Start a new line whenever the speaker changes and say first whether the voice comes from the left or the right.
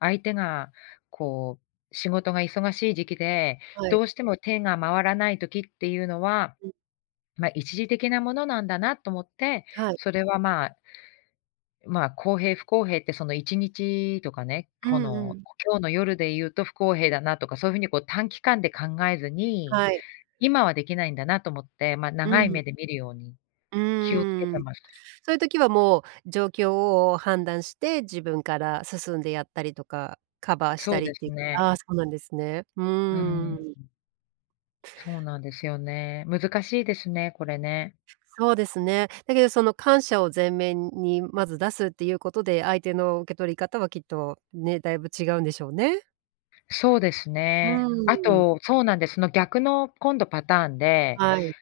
left: 相手がこう、仕事が忙しい時期で、
right: はい。
left: どうしても手が回らない時っていうのは、
right: うん。
left: ま、一時的なものなんだなと思って、
right: はい。
left: それはまあまあ、公平、不公平って、その1日とかね、
right: う
left: こ
right: んう
left: の、
right: ん。
left: 今日の夜で言うと不公平だなとか、そういう風にこう、短期間で考えずに、
right: はい。
left: 今はできないんだなと思って、まあ、
right: う
left: 長い
right: ん。
left: 目で見るように、
right: う
left: 気を付け
right: ー
left: て
right: ん。
left: ます。
right: そういう時はもう、状況を判断して、自分から進んでやったりとか、カバーし
left: そ
right: た
left: う
right: りっ
left: で
right: て、
left: すね。
right: ああ、そうなんですね。う
left: うー
right: ー
left: ん。
right: ん。
left: そうなんですよね、難しいですね、これね。
right: そうですね。だけどその感謝を前面にまず出すっていうことで、相手の受け取り方はきっと、ね、だいぶ違うんでしょうね。
left: そうです
right: う
left: ね。あ
right: ーん。
left: と、そうなんです、その逆の今度パターンで。
right: はい。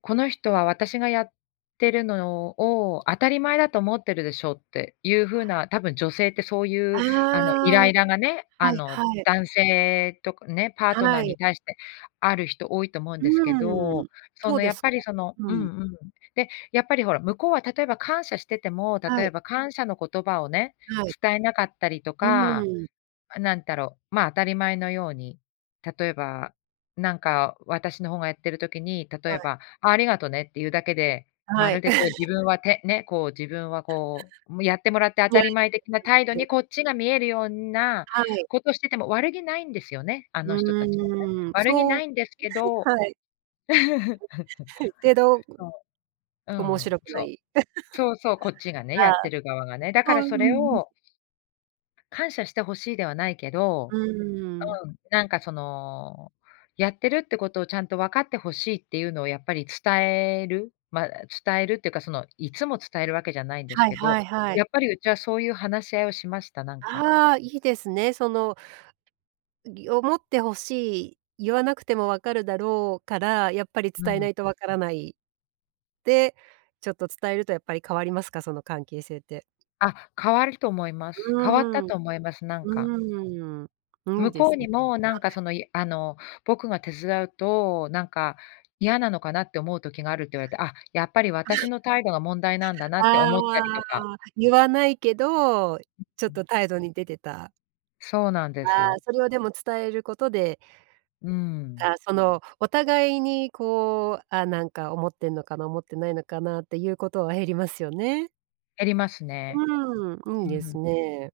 left: この人は私がやってるのを当たり前だと思ってるでしょっていう風な、たぶん女性ってそうい
right: あ
left: う、あの、イ
right: あ、
left: ラ
right: は
left: イラがね、あ
right: いは
left: の、
right: い。
left: 男性とかね、パートナ
right: は
left: ーに
right: い。
left: 対して、ある人多いと思うん
right: う
left: ですけ
right: ー
left: ど、
right: ん、
left: そ
right: どう
left: の、
right: で
left: やっ
right: す
left: ぱ
right: か？
left: りその
right: う
left: うん
right: ん。
left: うん。で、やっぱりほら向こうは、例えば感謝してても、例
right: は
left: え
right: い。
left: ば感謝の言葉をね、
right: はい。
left: 伝えなかったりと
right: うー
left: か、
right: ん。
left: あ、なんだろう、まあ、当たり前のように、例えば、なんか私の方がやってる時に、例
right: は
left: え
right: い。
left: ば、ありがとねっていうだけで、ま
right: はい。
left: るでこう、自分 は、て、ね、こう、自分はこう、も、やってもらって当たり前的な態度に、こっちが見えるような
right: はい。
left: ことしてても悪気ないんですよね、あ
right: う
left: の人たちはね。
right: ーん、
left: 悪気
right: そ
left: な
right: う、
left: いんですけど。
right: は、はい。けど、ぐ、
left: そう、う
right: 面
left: ん。
right: 白く
left: そ
right: な
left: う、
right: い。
left: そうそう、こっち がね、や
right: ああ。
left: ってる側がね、だか
right: そ
left: ら
right: うそう
left: それ
right: そう。
left: を感謝してほしいではないけ
right: う
left: ど
right: ーん。
left: うん、なんかその、やってるってことをちゃんと分かってほしいっていうのをやっぱり伝える、まあ、伝えるっていうか、その、いつも伝えるわけじゃないんです
right: はい
left: けど、
right: はいはい。
left: やっぱりうちは、そういう話し合いをしました、なんか。
right: ああ、いいですね。その、んぎ、思って欲しい、言わなくても分かるだろうから、やっぱり
left: う
right: 伝えな
left: ん。
right: いと分からない。で、ちょっと伝えるとやっぱり変わりますか、その関係性って。
left: あ、変わると思いま
right: う
left: す。変わった
right: ーん、う
left: と思います、なんか。
right: ーん、うん
left: 向
right: で
left: こ
right: す
left: う
right: ね。
left: にも、なんか、
right: はい。
left: その、あの、僕が手伝うと、なんか、嫌なのかなって思う時があるって言
right: は
left: われて、あ、やっぱり
right: い。
left: 私 の態度が問題なんだなって
right: あ
left: 思ったりとか。
right: あ、言わないけど、ちょっと 態度に出てた。
left: そうなんで
right: ああ、
left: す。
right: それはでも伝えることで
left: うー
right: あ
left: ん。
right: あ、そのお互いにこう、あ、なんか思ってんのかな、思ってないのかなっていうことは減りますよね。
left: 減りますね。
right: うん、い
left: う
right: いで
left: ー
right: す
left: ん。
right: ね。